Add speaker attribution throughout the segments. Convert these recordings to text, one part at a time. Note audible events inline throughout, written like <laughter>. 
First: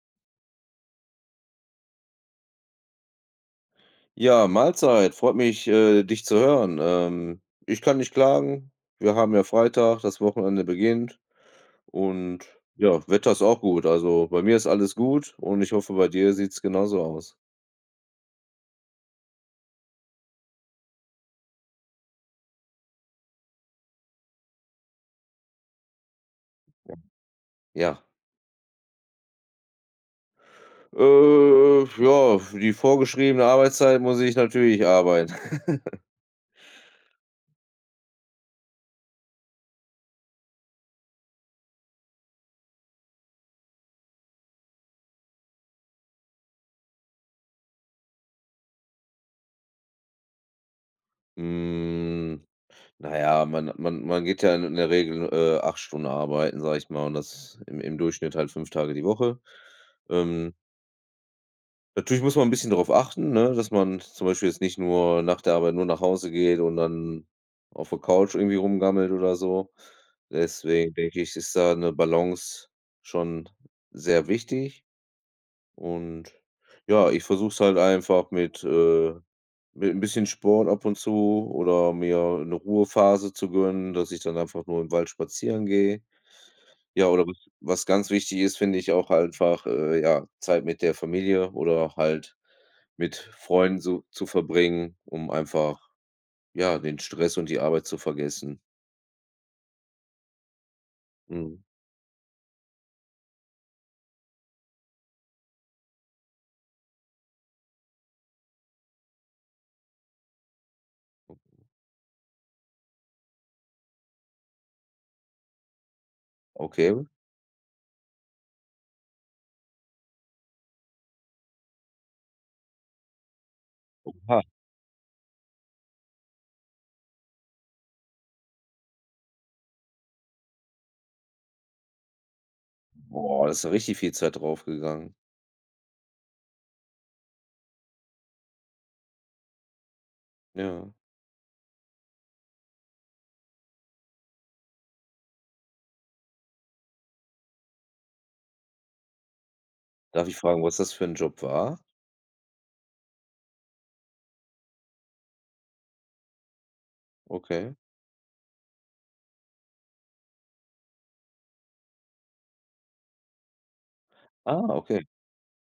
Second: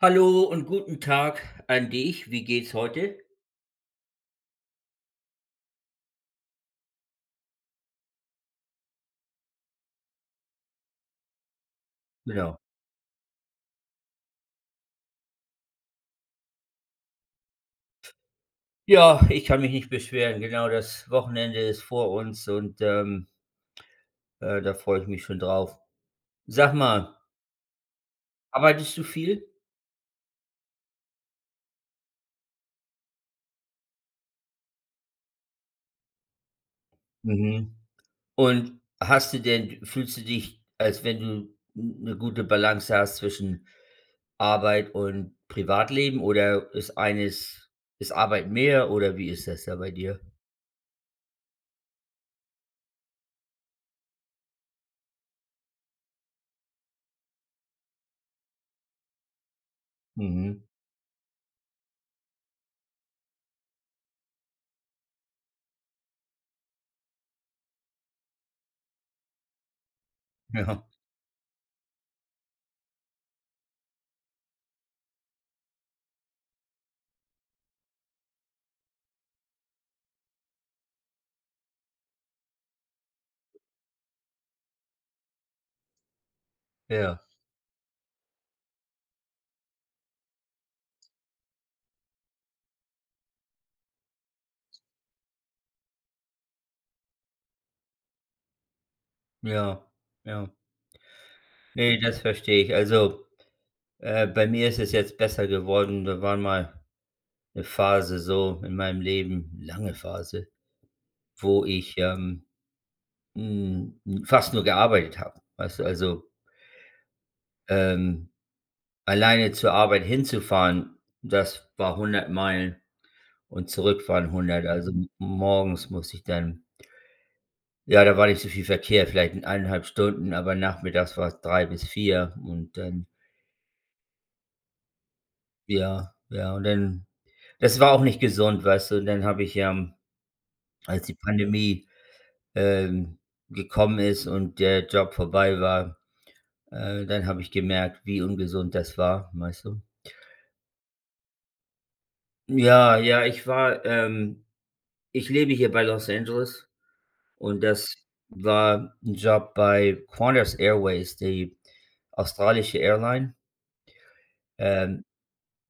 Speaker 1: Hallo und guten Tag, an dich. Wie geht's heute?
Speaker 2: Ja, Mahlzeit, freut mich, äh, dich zu hören. Ähm, ich kann nicht klagen. Wir haben ja Freitag, das Wochenende beginnt und
Speaker 1: Ja.
Speaker 2: ja, Wetter ist auch gut. Also, bei mir ist alles gut und ich hoffe, bei dir sieht's genauso aus.
Speaker 1: Ja, ich kann mich nicht beschweren. Genau, das Wochenende ist vor uns, und, ähm äh, da freue ich mich schon drauf. Sag mal
Speaker 2: <unintelligible> Ja.
Speaker 1: arbeitest du viel?
Speaker 2: Äh ja, für die vorgeschriebene Arbeitszeit muss ich natürlich arbeiten. <chuckles>
Speaker 1: Mhm. Und hast du denn d fühlst du dich, als wenn du n 'ne gute Balance hast zwischen Arbeit und Privatleben oder ist eines ist Arbeit mehr oder wie ist das da bei dir?
Speaker 2: Hm, na ja, man man man geht ja in in der Regel, äh, 8 Stunden arbeiten, sage ich mal und das im im Durchschnitt halt 5 Tage die Woche. Ähm
Speaker 1: Mhm.
Speaker 2: Natürlich muss man 'n bisschen darauf achten, ne, dass man zum Beispiel jetzt nicht nur nach der Arbeit nur nach Hause geht und dann auf der Couch irgendwie rumgammelt oder so.
Speaker 1: Ja.
Speaker 2: Deswegen denke ich, ist da 'ne Balance schon sehr wichtig. Und ja, ich versuche es halt einfach mit äh, mit 'n bisschen Sport ab und zu, oder mir 'ne Ruhephase zu gönnen, dass ich dann einfach nur im Wald spazieren gehe. Ja,
Speaker 1: Ja.
Speaker 2: oder was was ganz wichtig ist, finde ich auch einfach, äh, ja, Zeit mit der Familie oder auch halt mit Freunden zu zu verbringen, um einfach, ja, den Stress und die Arbeit zu vergessen.
Speaker 1: Ja, ja.
Speaker 2: Mhm.
Speaker 1: Ne, das verstehe ich. Also, äh, bei mir ist es jetzt besser geworden, da war mal 'ne Phase so in meinem Leben, lange Phase, wo ich, ähm, hm, fast nur gearbeitet habe. Weißt du? Also
Speaker 2: Okay.
Speaker 1: ähm, alleine zur Arbeit hinzufahren, das war 100 Meilen und zurückfahren
Speaker 2: Oha.
Speaker 1: 100. Also m morgens musste ich dann ja, da war nicht so viel Verkehr, vielleicht in 1 1/2 Stunden, aber nachmittags war's 3 bis 4 und dann
Speaker 2: Boah, da ist ja richtig viel Zeit drauf gegangen.
Speaker 1: ja, ja. Und dann das war auch nicht gesund, weißt du? Dann habe ich, ähm,
Speaker 2: Ja.
Speaker 1: als die Pandemie, ähm, gekommen ist und der Job vorbei war, äh, dann habe ich gemerkt, wie ungesund das war, weißt du?
Speaker 2: Darf ich fragen, was das für 'n Job war?
Speaker 1: Ja, ja, ich war ähm, ich lebe hier bei Los Angeles und
Speaker 2: Okay.
Speaker 1: das war 'n Job bei Qantas Airways, die australische Airline.
Speaker 2: Ah, okay.
Speaker 1: Ähm,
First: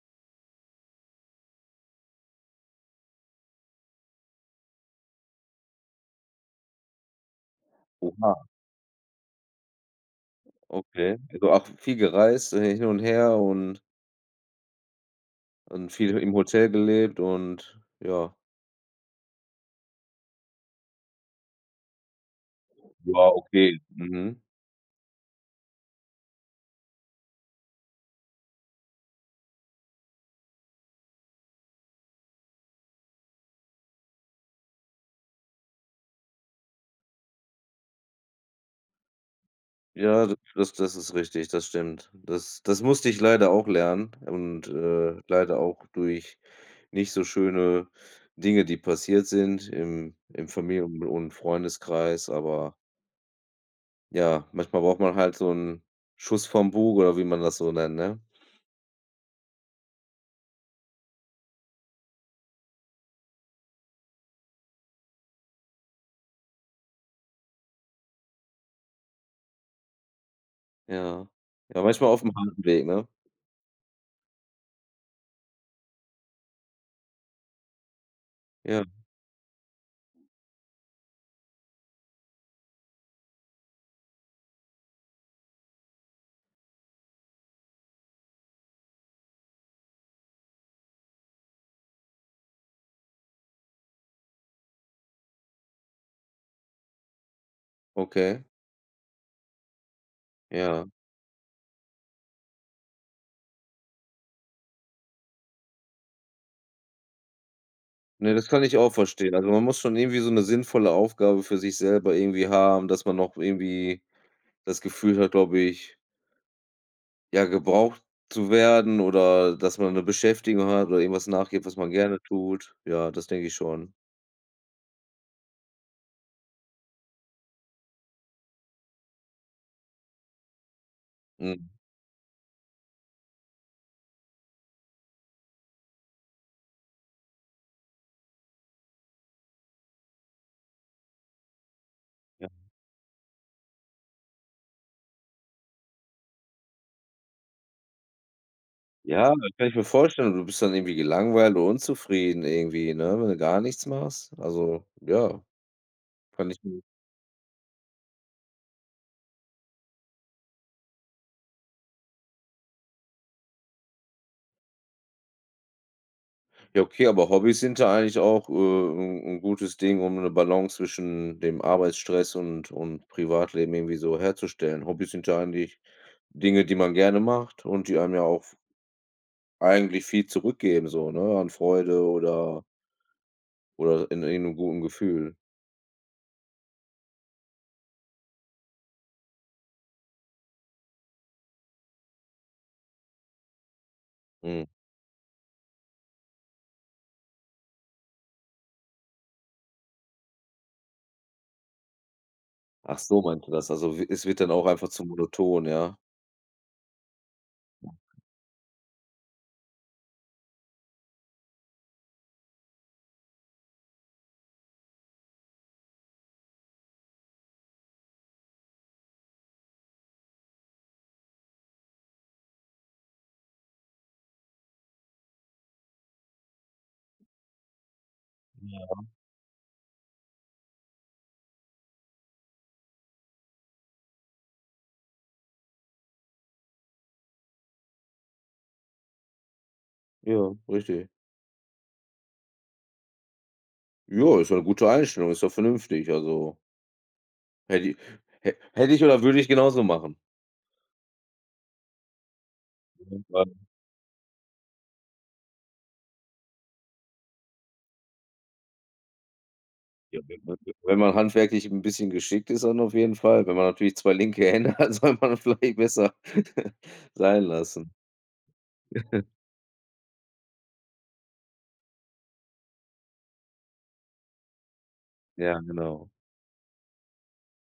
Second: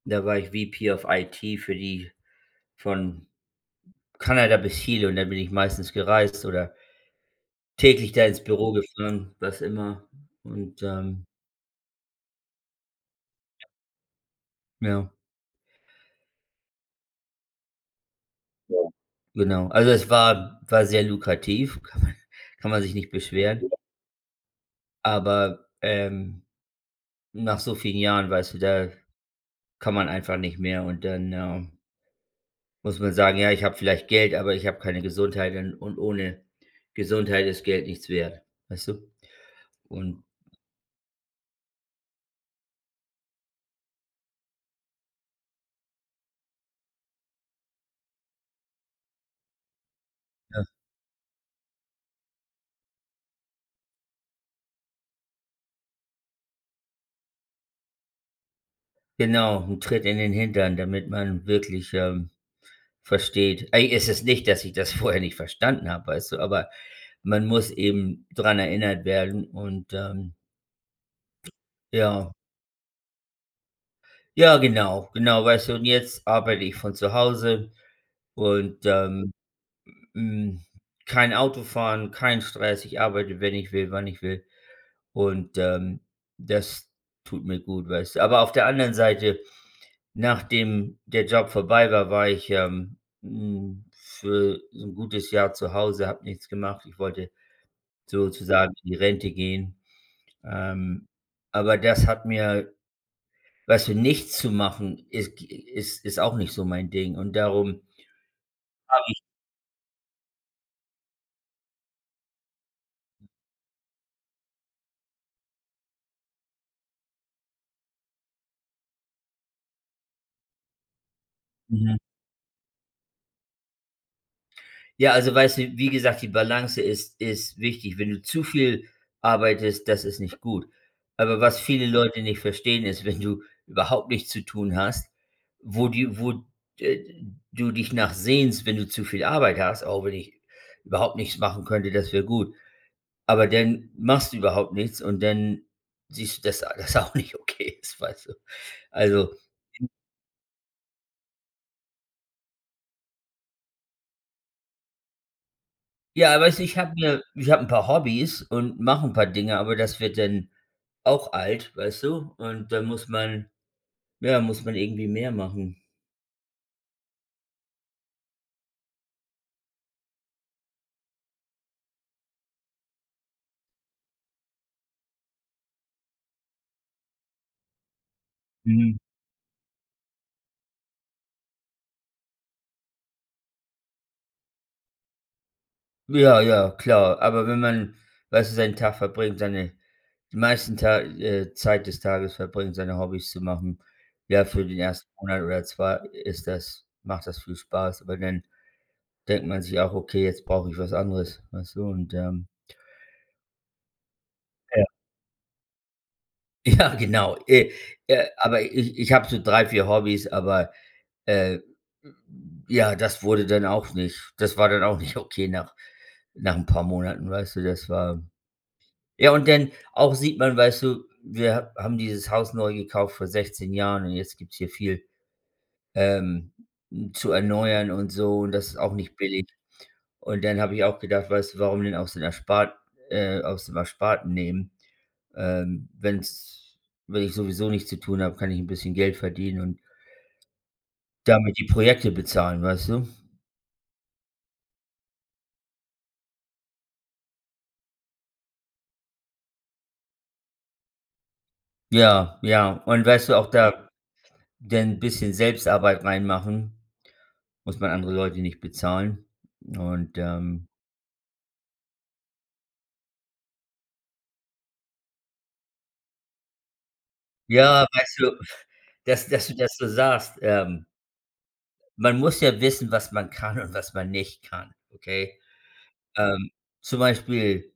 Speaker 1: da war ich VP of IT für die von, äh, Kanada bis Chile und da bin ich meistens gereist oder täglich da
Speaker 2: Oha.
Speaker 1: ins Büro gefahren, was immer. Und,
Speaker 2: Okay.
Speaker 1: ähm
Speaker 2: Also auch v viel gereist, äh, hin und her und
Speaker 1: Ja.
Speaker 2: und viel he im Hotel gelebt und ja.
Speaker 1: Ja. Genau. Also es war w war sehr lukrativ, kann man kann man sich nicht
Speaker 2: War
Speaker 1: beschweren.
Speaker 2: okay. Mhm.
Speaker 1: Aber, ähm, nach so vielen Jahren, weißt du, da kann man einfach nicht mehr. Und dann äh muss man sagen: „Ja, ich habe vielleicht Geld, aber ich habe keine Gesundheit und und ohne Gesundheit ist Geld nichts wert.“ Weißt du? Und
Speaker 2: Ja, d das das ist richtig, das stimmt. Das das musste ich leider auch lernen und, äh, leider auch durch nicht so schöne Dinge, die passiert sind im im
Speaker 1: Ja.
Speaker 2: Familien und und Freundeskreis, aber ja, manchmal braucht man halt so 'n „Schuss vom Bug“ oder wie man das so nennt, ne?
Speaker 1: Genau, 'n Tritt in den Hintern, damit man wirklich, ähm, versteht. Ey, es ist nicht, dass ich das vorher nicht verstanden habe, weißt du. Aber man muss eben dran erinnert werden und, ähm
Speaker 2: Ja. Ja manchmal aufm
Speaker 1: ja.
Speaker 2: halben Weg, ne?
Speaker 1: Ja, genau. Genau, weißt du. Und jetzt arbeite ich von zu Hause
Speaker 2: Ja.
Speaker 1: und, ähm, hm, kein Autofahren, kein Stress. Ich arbeite, wenn ich will, wann ich will. Und, ähm, das tut mir gut, weißt du. Aber auf der anderen Seite, nachdem der Job vorbei war, war ich, ähm, hm, für so 'n gutes Jahr zu Hause, habe nichts gemacht. Ich wollte
Speaker 2: Okay.
Speaker 1: sozusagen in die Rente gehen.
Speaker 2: Ja.
Speaker 1: Ähm, aber das hat mir weißt du nichts zu machen, ist g ist ist auch nicht so mein Ding. Und darum
Speaker 2: Ne, das kann ich auch
Speaker 1: habe ich
Speaker 2: verstehen. Also, man muss schon irgendwie so 'ne sinnvolle Aufgabe für sich selber irgendwie haben, dass man noch irgendwie das Gefühl hat glaube ich ja gebraucht zu werden oder, äh, dass man 'ne Beschäftigung hat oder irgendwas nachgeht, was man
Speaker 1: Mhm.
Speaker 2: gerne tut. Ja, das denke ich schon.
Speaker 1: Ja, also weißt du, wie gesagt, die Balance ist ist wichtig. Wenn du zu viel arbeitest, das ist nicht gut. Aber was
Speaker 2: Mhm.
Speaker 1: viele Leute nicht verstehen, ist, wenn du überhaupt nichts zu tun hast, wo die wo d äh, du dich nach sehnst, wenn du zu viel Arbeit hast, auch wenn ich überhaupt nichts machen könnte, das wäre
Speaker 2: Ja.
Speaker 1: gut. Aber dann machst du überhaupt nichts und dann siehst du, dass dass alles auch nicht okay ist, weißt du.
Speaker 2: Ja,
Speaker 1: Also,
Speaker 2: das kann ich mir
Speaker 1: in
Speaker 2: vorstellen, du bist dann irgendwie gelangweilt und unzufrieden irgendwie, ne, wenn du gar nichts machst. Also ja,
Speaker 1: Ja,
Speaker 2: kann ich
Speaker 1: weißt du, ich
Speaker 2: gut
Speaker 1: habe mir ich habe 'n paar Hobbys und mache 'n paar Dinge, aber das wird dann auch alt, weißt du? Und dann muss man ja, muss man irgendwie mehr machen.
Speaker 2: Ja, okay, aber Hobbys sind da eigentlich auch, äh, 'n 'n gutes Ding, um 'ne Balance zwischen dem Arbeitsstress und und Privatleben irgendwie so herzustellen. Hobbys sind ja eigentlich Dinge, die man gerne macht und die einem ja auch v
Speaker 1: Mhm.
Speaker 2: eigentlich viel zurückgeben so, ne? An Freude oder oder in irgend 'nem guten Gefühl.
Speaker 1: Ja ja, klar. Aber wenn man, weißt du, seinen Tag verbringt, seine die meisten Ta äh, Zeit des Tages verbringt, seine Hobbys zu machen, ja, für
Speaker 2: Mhm.
Speaker 1: den 1. Monat oder 2 ist das macht das viel Spaß, aber dann denkt man sich auch: „Okay, jetzt brauche ich was anderes.“ Weißt du? Und, ähm
Speaker 2: Ach so meint du das. Also w es wird dann auch
Speaker 1: Ja.
Speaker 2: einfach zu monoton, ja?
Speaker 1: Ja, genau. Äh äh, aber ich ich hab so 3, 4 Hobbys, aber, äh, ja, das wurde dann auch nicht das war dann auch nicht okay nach nach 'n paar Monaten, weißt du. Das war ja, und dann auch sieht man, weißt du, wir ha haben dieses Haus neu gekauft vor 16 Jahren und jetzt gibt's hier viel, ähm, zu erneuern und so, und das ist auch
Speaker 2: Ja.
Speaker 1: nicht billig. Und dann habe ich auch gedacht, weißt du: „Warum denn aus den Erspart äh, aus dem Ersparten nehmen? Ähm, wenn's wenn ich sowieso nichts zu tun habe, kann ich 'n bisschen Geld verdienen und“
Speaker 2: Ja, richtig.
Speaker 1: „damit die Projekte bezahlen.“ Weißt du?
Speaker 2: Ja, ist eine gute Einstellung. Ist doch vernünftig, also hätte i hä hätte ich oder würde ich genauso machen.
Speaker 1: Ja, ja. Und, weißt du, auch
Speaker 2: Irgendwann.
Speaker 1: da denn bisschen Selbstarbeit reinmachen muss man andere Leute nicht bezahlen. Und, ähm
Speaker 2: <unintelligible> wenn man handwerklich 'n bisschen geschickt ist, dann auf jeden Fall. Wenn man natürlich 2 linke Hände hat, soll man vielleicht besser <chuckles> sein
Speaker 1: Ja,
Speaker 2: lassen.
Speaker 1: weißt du, pf dass
Speaker 2: <chuckles>
Speaker 1: dass du dass du sagst, ähm man muss ja wissen, was man kann und was man nicht kann, okay?
Speaker 2: Ja, genau.
Speaker 1: Ähm, zum Beispiel,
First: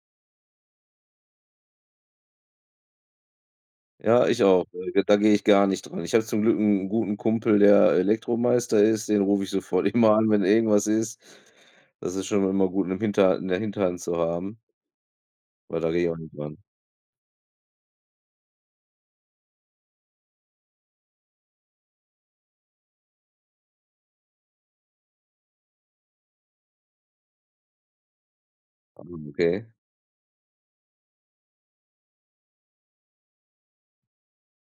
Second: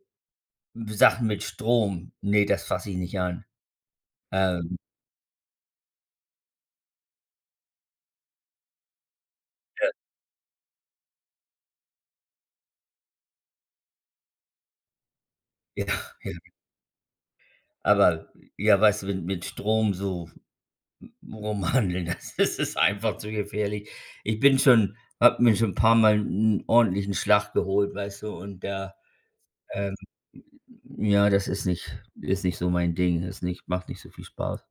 Speaker 1: Sachen mit Strom. Ne, das fass ich nicht an.
Speaker 2: Ja, ich auch.
Speaker 1: Ähm
Speaker 2: Äh, ge da gehe ich gar nicht dran. Ich habe zum Glück 'n guten Kumpel, der Elektromeister ist, den rufe ich sofort
Speaker 1: <unintelligible>
Speaker 2: immer an, wenn irgendwas ist. Das ist schon immer gut, 'ne hinter 'ne Hinterhand zu haben weil da gehe ich
Speaker 1: Ach,
Speaker 2: auch nicht
Speaker 1: ja.
Speaker 2: dran.
Speaker 1: Aber, ja, weißt du, mit mit Strom so, mm, rum hanteln, das ist einfach zu gefährlich. Ich bin schon habe mir schon 'n paarmal 'n ordentlichen Schlag geholt, weißt du, und da,
Speaker 2: <unintelligible> Okay.
Speaker 1: ähm ja, das ist nicht ist nicht so mein Ding. Ist nicht macht nicht so viel Spaß.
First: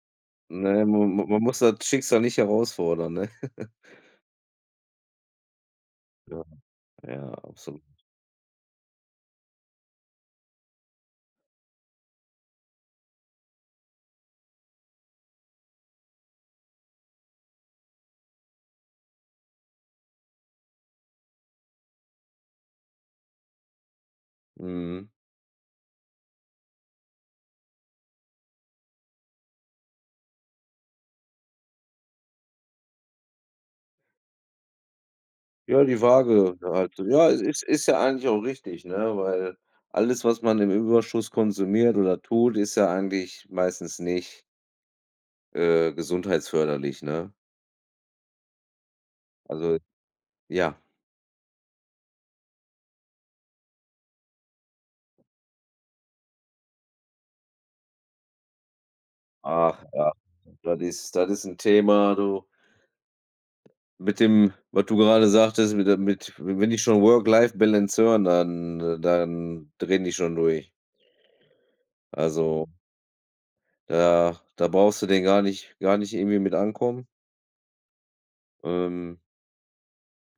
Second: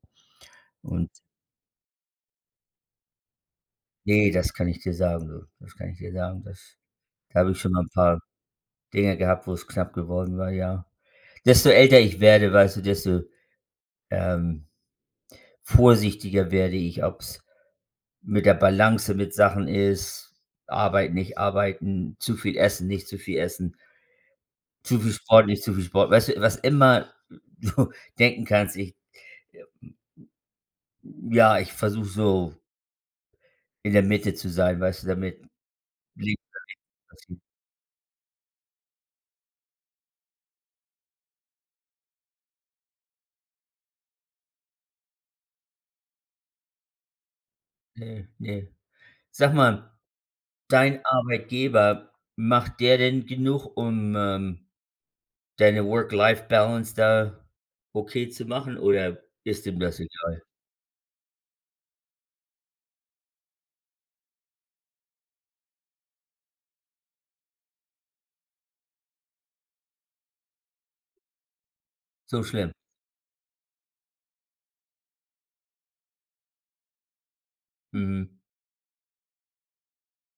Speaker 2: Ne, m
Speaker 1: Und
Speaker 2: man man muss das Schicksal nicht herausfordern, ne? <chuckles>
Speaker 1: Ne, das kann ich dir sagen, du. Das kann ich dir sagen,
Speaker 2: Ja.
Speaker 1: das
Speaker 2: Ja,
Speaker 1: da habe ich schon mal 'n
Speaker 2: absolut.
Speaker 1: paar Dinge gehabt, wo's knapp geworden war, ja. Desto älter ich werde, weißt du, desto, ähm, vorsichtiger werde ich, ob's mit der Balance mit Sachen ist, arbeiten, nicht arbeiten, zu viel essen, nicht zu viel essen zu
Speaker 2: Mhm.
Speaker 1: viel Sport, nicht zu viel Sport. Weißt du, was immer du denken kannst, ich, äh, m m, hm ja, ich versuche so in der Mitte zu sein, weißt du, damit
Speaker 2: Ja, die Waage halt. Ja,
Speaker 1: <unintelligible>
Speaker 2: ist ist ja eigentlich auch richtig, ne, weil alles, was man im Überschuss konsumiert oder tut, ist ja eigentlich meistens nicht äh, gesundheitsförderlich, ne?
Speaker 1: Ne, ne. Sag
Speaker 2: Also,
Speaker 1: mal,
Speaker 2: ja.
Speaker 1: dein Arbeitgeber, macht der denn genug um, ähm, deine Work-Life-Balance da okay zu machen oder ist dem
Speaker 2: Ach
Speaker 1: das
Speaker 2: was.
Speaker 1: egal?
Speaker 2: Das ist das ist 'n Thema, du. Mit dem, was du gerade sagtest, mit der mit wenn die schon Work Life Balance hören, dann, äh dann drehen die schon durch.
Speaker 1: So
Speaker 2: Also
Speaker 1: schlimm?
Speaker 2: da da brauchst du den gar nicht gar nicht irgendwie mit ankommen.
Speaker 1: Mhm.
Speaker 2: Ähm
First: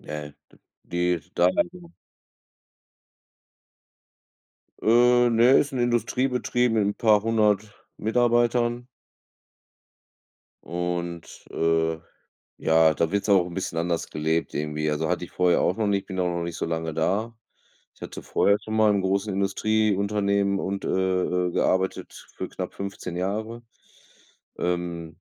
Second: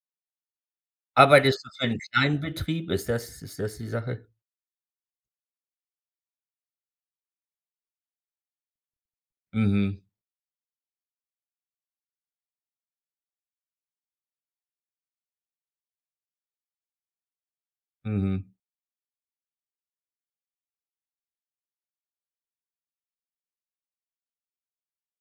Speaker 2: ne, d die's da
Speaker 1: Arbeitest du für
Speaker 2: <unintelligible>
Speaker 1: 'n kleinen Betrieb? Ist das ist das die Sache?
Speaker 2: Äh, ne, ist 'n Industriebetrieb mit 'n paarhundert Mitarbeitern.
Speaker 1: Mhm.
Speaker 2: Und, äh, ja da wird's auch 'n bisschen anders gelebt irgendwie. Also, hatte ich vorher auch noch nicht, bin auch noch nicht so lange da. Ich hatte
Speaker 1: Mhm.
Speaker 2: vorher schon mal in großen Industrieunternehmen und, äh äh, gearbeitet für knapp 15 Jahre. Ähm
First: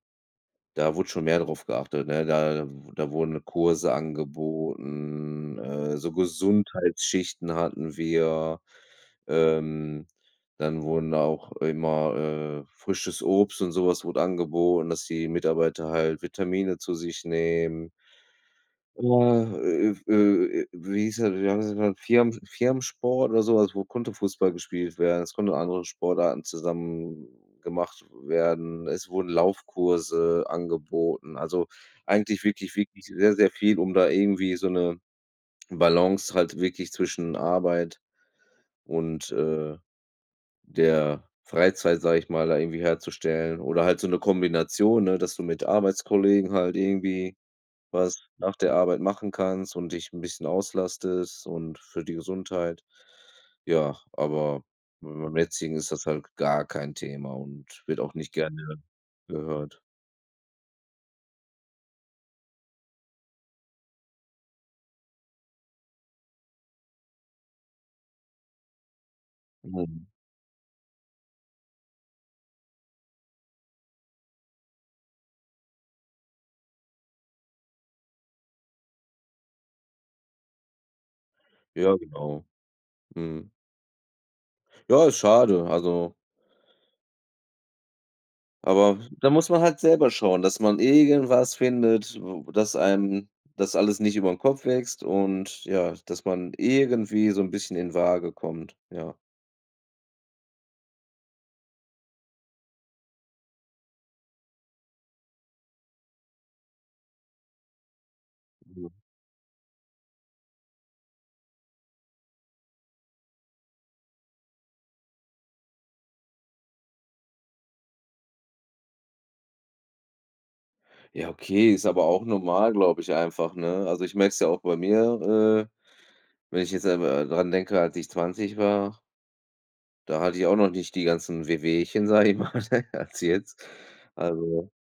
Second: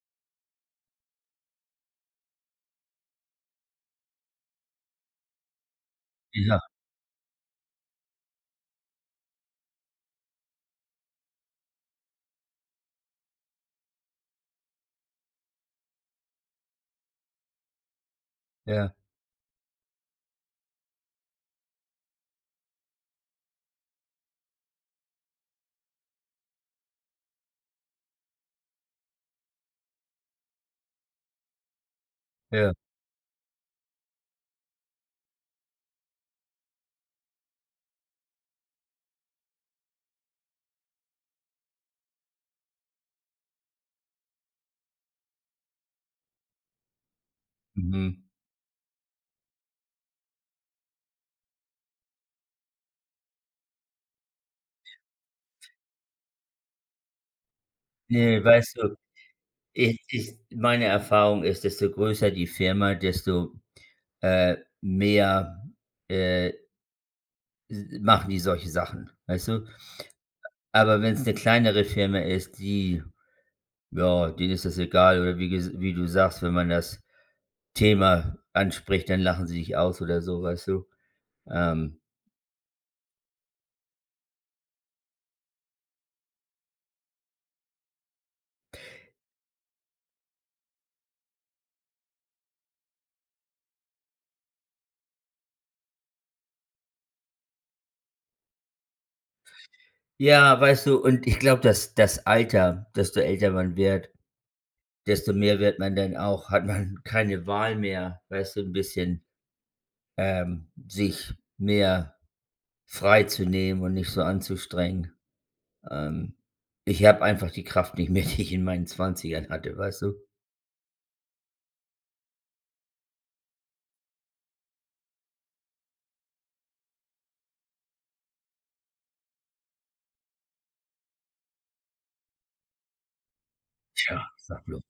Speaker 2: da wurde schon mehr drauf geachtet, ne? Da w da wurden Kurse angeboten, äh, so
Speaker 1: Ja.
Speaker 2: Gesundheitsschichten hatten wir. Ähm, dann wurden auch immer, äh frisches Obst und so was wurde angeboten, dass die Mitarbeiter halt Vitamine zu sich nehmen.
Speaker 1: Ja.
Speaker 2: Oha, äh, äh, w äh, äh, wie hieß das, wie haben sie den genannt? Firmen Firmensport oder so was, wo konnte Fußball gespielt werden. Es konnte andere Sportarten zusammen gemacht werden. Es wurden Laufkurse angeboten. Also, eigentlich
Speaker 1: Ja.
Speaker 2: wirklich wirklich sehr sehr viel, um da irgendwie so 'ne Balance halt wirklich zwischen Arbeit und, äh, der Freizeit, sage ich mal, da irgendwie herzustellen. Oder halt so 'ne Kombination, ne, dass du mit Arbeitskollegen halt irgendwie was
Speaker 1: Mhm.
Speaker 2: nach der Arbeit machen kannst und dich 'n bisschen auslastest und für die Gesundheit. Ja, aber beim jetzigen ist das halt gar kein Thema und wird auch nicht
Speaker 1: Ne
Speaker 2: gerne
Speaker 1: weißt du,
Speaker 2: gehört.
Speaker 1: ich ich meine Erfahrung ist, desto größer die Firma, desto, äh, mehr äh s machen die solche Sachen, weißt du?
Speaker 2: Mhm.
Speaker 1: Aber wenn's 'ne kleinere Firma ist, die ja, denen ist das egal oder wie ges wie du sagst: Wenn man das Thema anspricht, dann lachen sie dich aus oder so, weißt du?
Speaker 2: Ja,
Speaker 1: Ähm
Speaker 2: genau. Mhm. Ja, ist schade. Also aber, w da muss man halt selber schauen, dass man irgendwas findet, w dass einem das alles nicht über 'n Kopf wächst und ja, dass man irgendwie so 'n bisschen in Waage kommt. Ja.
Speaker 1: Ja, weißt du, und ich glaube, das das Alter, desto älter man wird, desto mehr wird man dann auch hat man keine Wahl mehr, weißt du, 'n
Speaker 2: Ja.
Speaker 1: bisschen, ähm, sich mehr frei zu nehmen und nicht so anzustrengen. Ähm, ich habe einfach die Kraft nicht mehr, die ich in meinen 20ern hatte, weißt du?
Speaker 2: Ja, okay, ist aber auch normal, glaube ich einfach, ne? Also ich merke es ja auch bei mir, äh, wenn ich jetzt selber, äh, dran denke, als ich 20 war da hatte ich auch noch nicht die ganzen Wehwehchen, sage ich mal, <chuckles> als jetzt.
Speaker 1: Tja, sag
Speaker 2: Also,
Speaker 1: bloß.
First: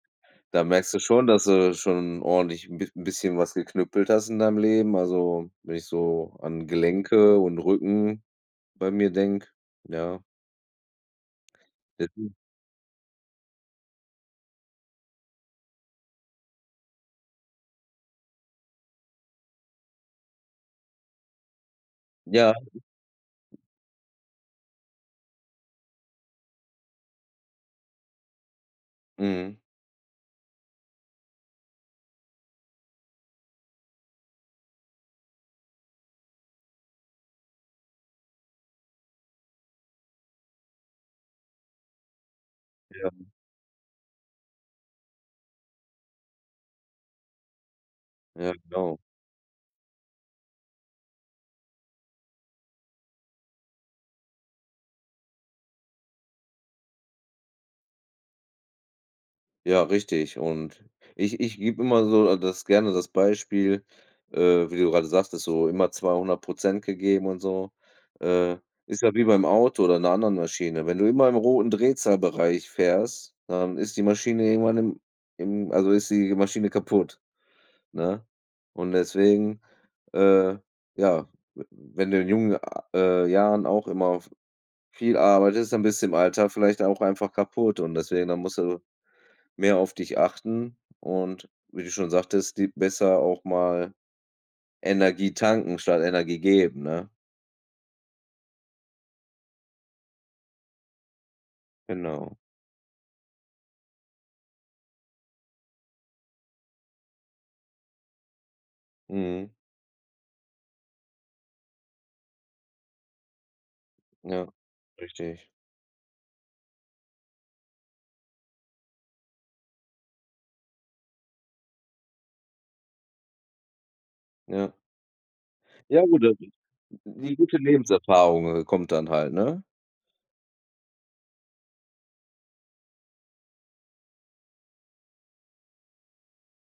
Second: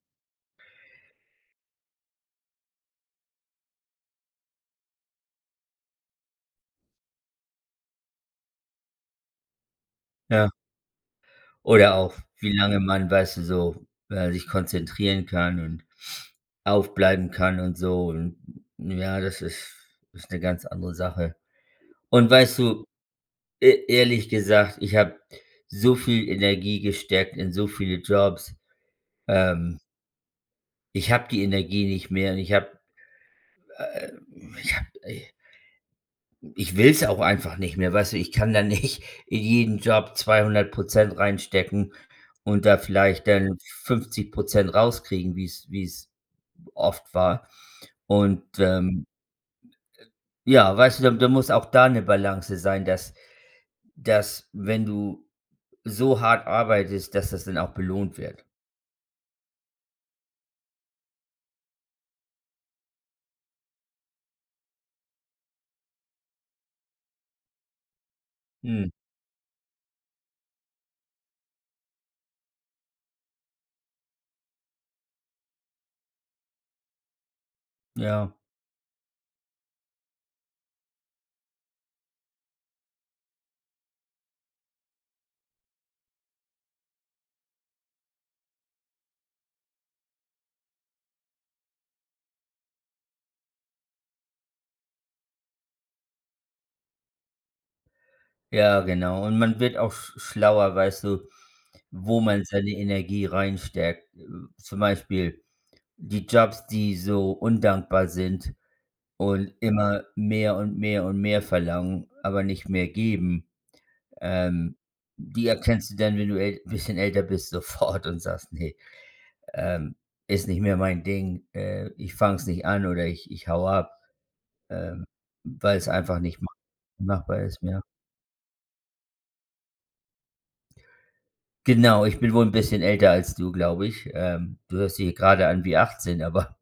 Speaker 2: da merkst du schon, dass du schon ordentlich 'n b bisschen was geknüppelt hast in deinem Leben. Also, wenn ich so an Gelenke und Rücken bei mir denke, ja.
Speaker 1: Ja. Oder auch,
Speaker 2: <unintelligible>
Speaker 1: wie lange man, weißt du so, äh, sich konzentrieren kann und aufbleiben kann und so. Und, äh, ja, das ist ist 'ne ganz andere Sache. Und
Speaker 2: Ja.
Speaker 1: weißt du, e ehrlich gesagt, ich habe so viel Energie gesteckt in so viele Jobs,
Speaker 2: Mhm.
Speaker 1: ähm Ich habe die Energie nicht mehr und ich habe äh, ich habe i ich will's auch einfach nicht mehr, weißt du? Ich kann da nicht in jeden Job 200% reinstecken und da
Speaker 2: Ja.
Speaker 1: vielleicht dann 50% rauskriegen, wie's wie's oft war. Und,
Speaker 2: Ja genau.
Speaker 1: ähm, n äh, ja, weißt du, da da muss auch da 'ne Balance sein, dass dass, wenn du so hart arbeitest, dass das dann auch belohnt wird.
Speaker 2: Ja, richtig und ich ich gebe immer so das gerne das Beispiel, äh, wie du gerade sagtest, ist so immer 200% gegeben und so. Äh,
Speaker 1: Mm.
Speaker 2: ist ja wie beim Auto oder in 'ner anderen Maschine. Wenn du immer im roten Drehzahlbereich fährst, dann ist die Maschine irgendwann im im also ist die Maschine kaputt, ne?
Speaker 1: Ja.
Speaker 2: Und deswegen, äh, ja, w wenn du in jungen, ah, äh, Jahren auch immer v viel arbeitest, dann bist du im Alter vielleicht auch einfach kaputt und deswegen dann musst du mehr auf dich achten. Und wie du schon sagtest, die besser auch mal Energie tanken statt Energie geben, ne?
Speaker 1: Ja, genau. Und man wird auch sch schlauer, weißt du, wo
Speaker 2: Genau.
Speaker 1: man seine Energie reinsteckt. Äh, zum Beispiel die Jobs, die so undankbar sind
Speaker 2: Mhm.
Speaker 1: und immer mehr und mehr und mehr verlangen, aber nicht mehr geben.
Speaker 2: Ja,
Speaker 1: Ähm,
Speaker 2: richtig.
Speaker 1: die erkennst du dann, wenn du äl bisschen älter bist, sofort und sagst: „Ne, ähm, ist nicht mehr mein Ding. Äh, ich fange es nicht an oder ich ich haue ab“,
Speaker 2: Ja.
Speaker 1: ähm, weil es
Speaker 2: Ja,
Speaker 1: einfach
Speaker 2: gut da
Speaker 1: nicht
Speaker 2: d
Speaker 1: mach
Speaker 2: die
Speaker 1: machbar
Speaker 2: gute
Speaker 1: ist, mehr.
Speaker 2: Lebenserfahrung, äh, kommt dann halt, ne?
Speaker 1: Genau, ich bin wohl 'n bisschen älter als du, glaube ich. Ähm, du hörst dich hier grade an wie 18, aber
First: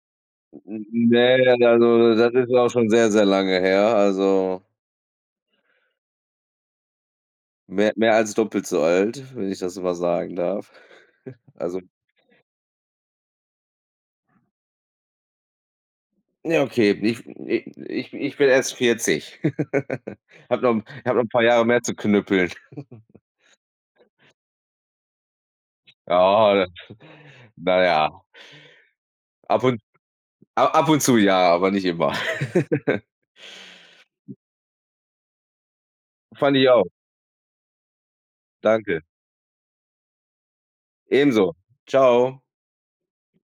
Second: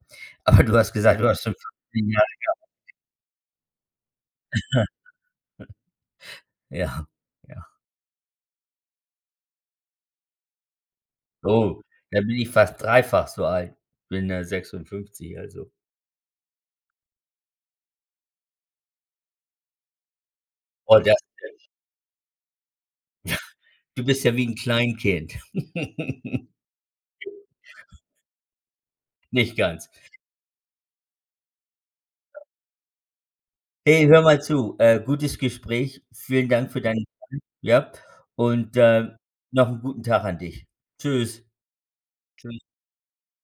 Speaker 1: aber du
Speaker 2: N
Speaker 1: hast gesagt,
Speaker 2: ne,
Speaker 1: du hast schon vor 7
Speaker 2: also,
Speaker 1: Jahren
Speaker 2: da das ist
Speaker 1: geheiratet.
Speaker 2: auch schon sehr, sehr lange her, also
Speaker 1: <chuckles> Ja, ja.
Speaker 2: mehr mehr als doppelt so alt, wenn ich das so mal sagen darf. <chuckles> Also
Speaker 1: Oh, da bin ich fast dreifach so alt. Bin, ja 56, also.
Speaker 2: Ja okay, ich f i ich ich bin erst 40. <giggles> Habe noch 'n
Speaker 1: Oh, das
Speaker 2: habe noch 'n paar Jahre
Speaker 1: nicht.
Speaker 2: mehr zu knüppeln. <chuckles>
Speaker 1: <chuckles> Du bist ja wie 'n Kleinkind. <laughs>
Speaker 2: Ja. Na ja.
Speaker 1: Nicht
Speaker 2: Ab und
Speaker 1: ganz.
Speaker 2: ab ab und zu ja, aber nicht immer. <laughs>
Speaker 1: Hey, hör mal zu. Äh, gutes Gespräch. Vielen
Speaker 2: Fand ich
Speaker 1: Dank für
Speaker 2: auch.
Speaker 1: deinen <unintelligible> ja. Und,
Speaker 2: Danke.
Speaker 1: äh, noch 'n guten Tag an dich. Tschüss.
Speaker 2: Ebenso. Tschau.
Speaker 1: Tschüss.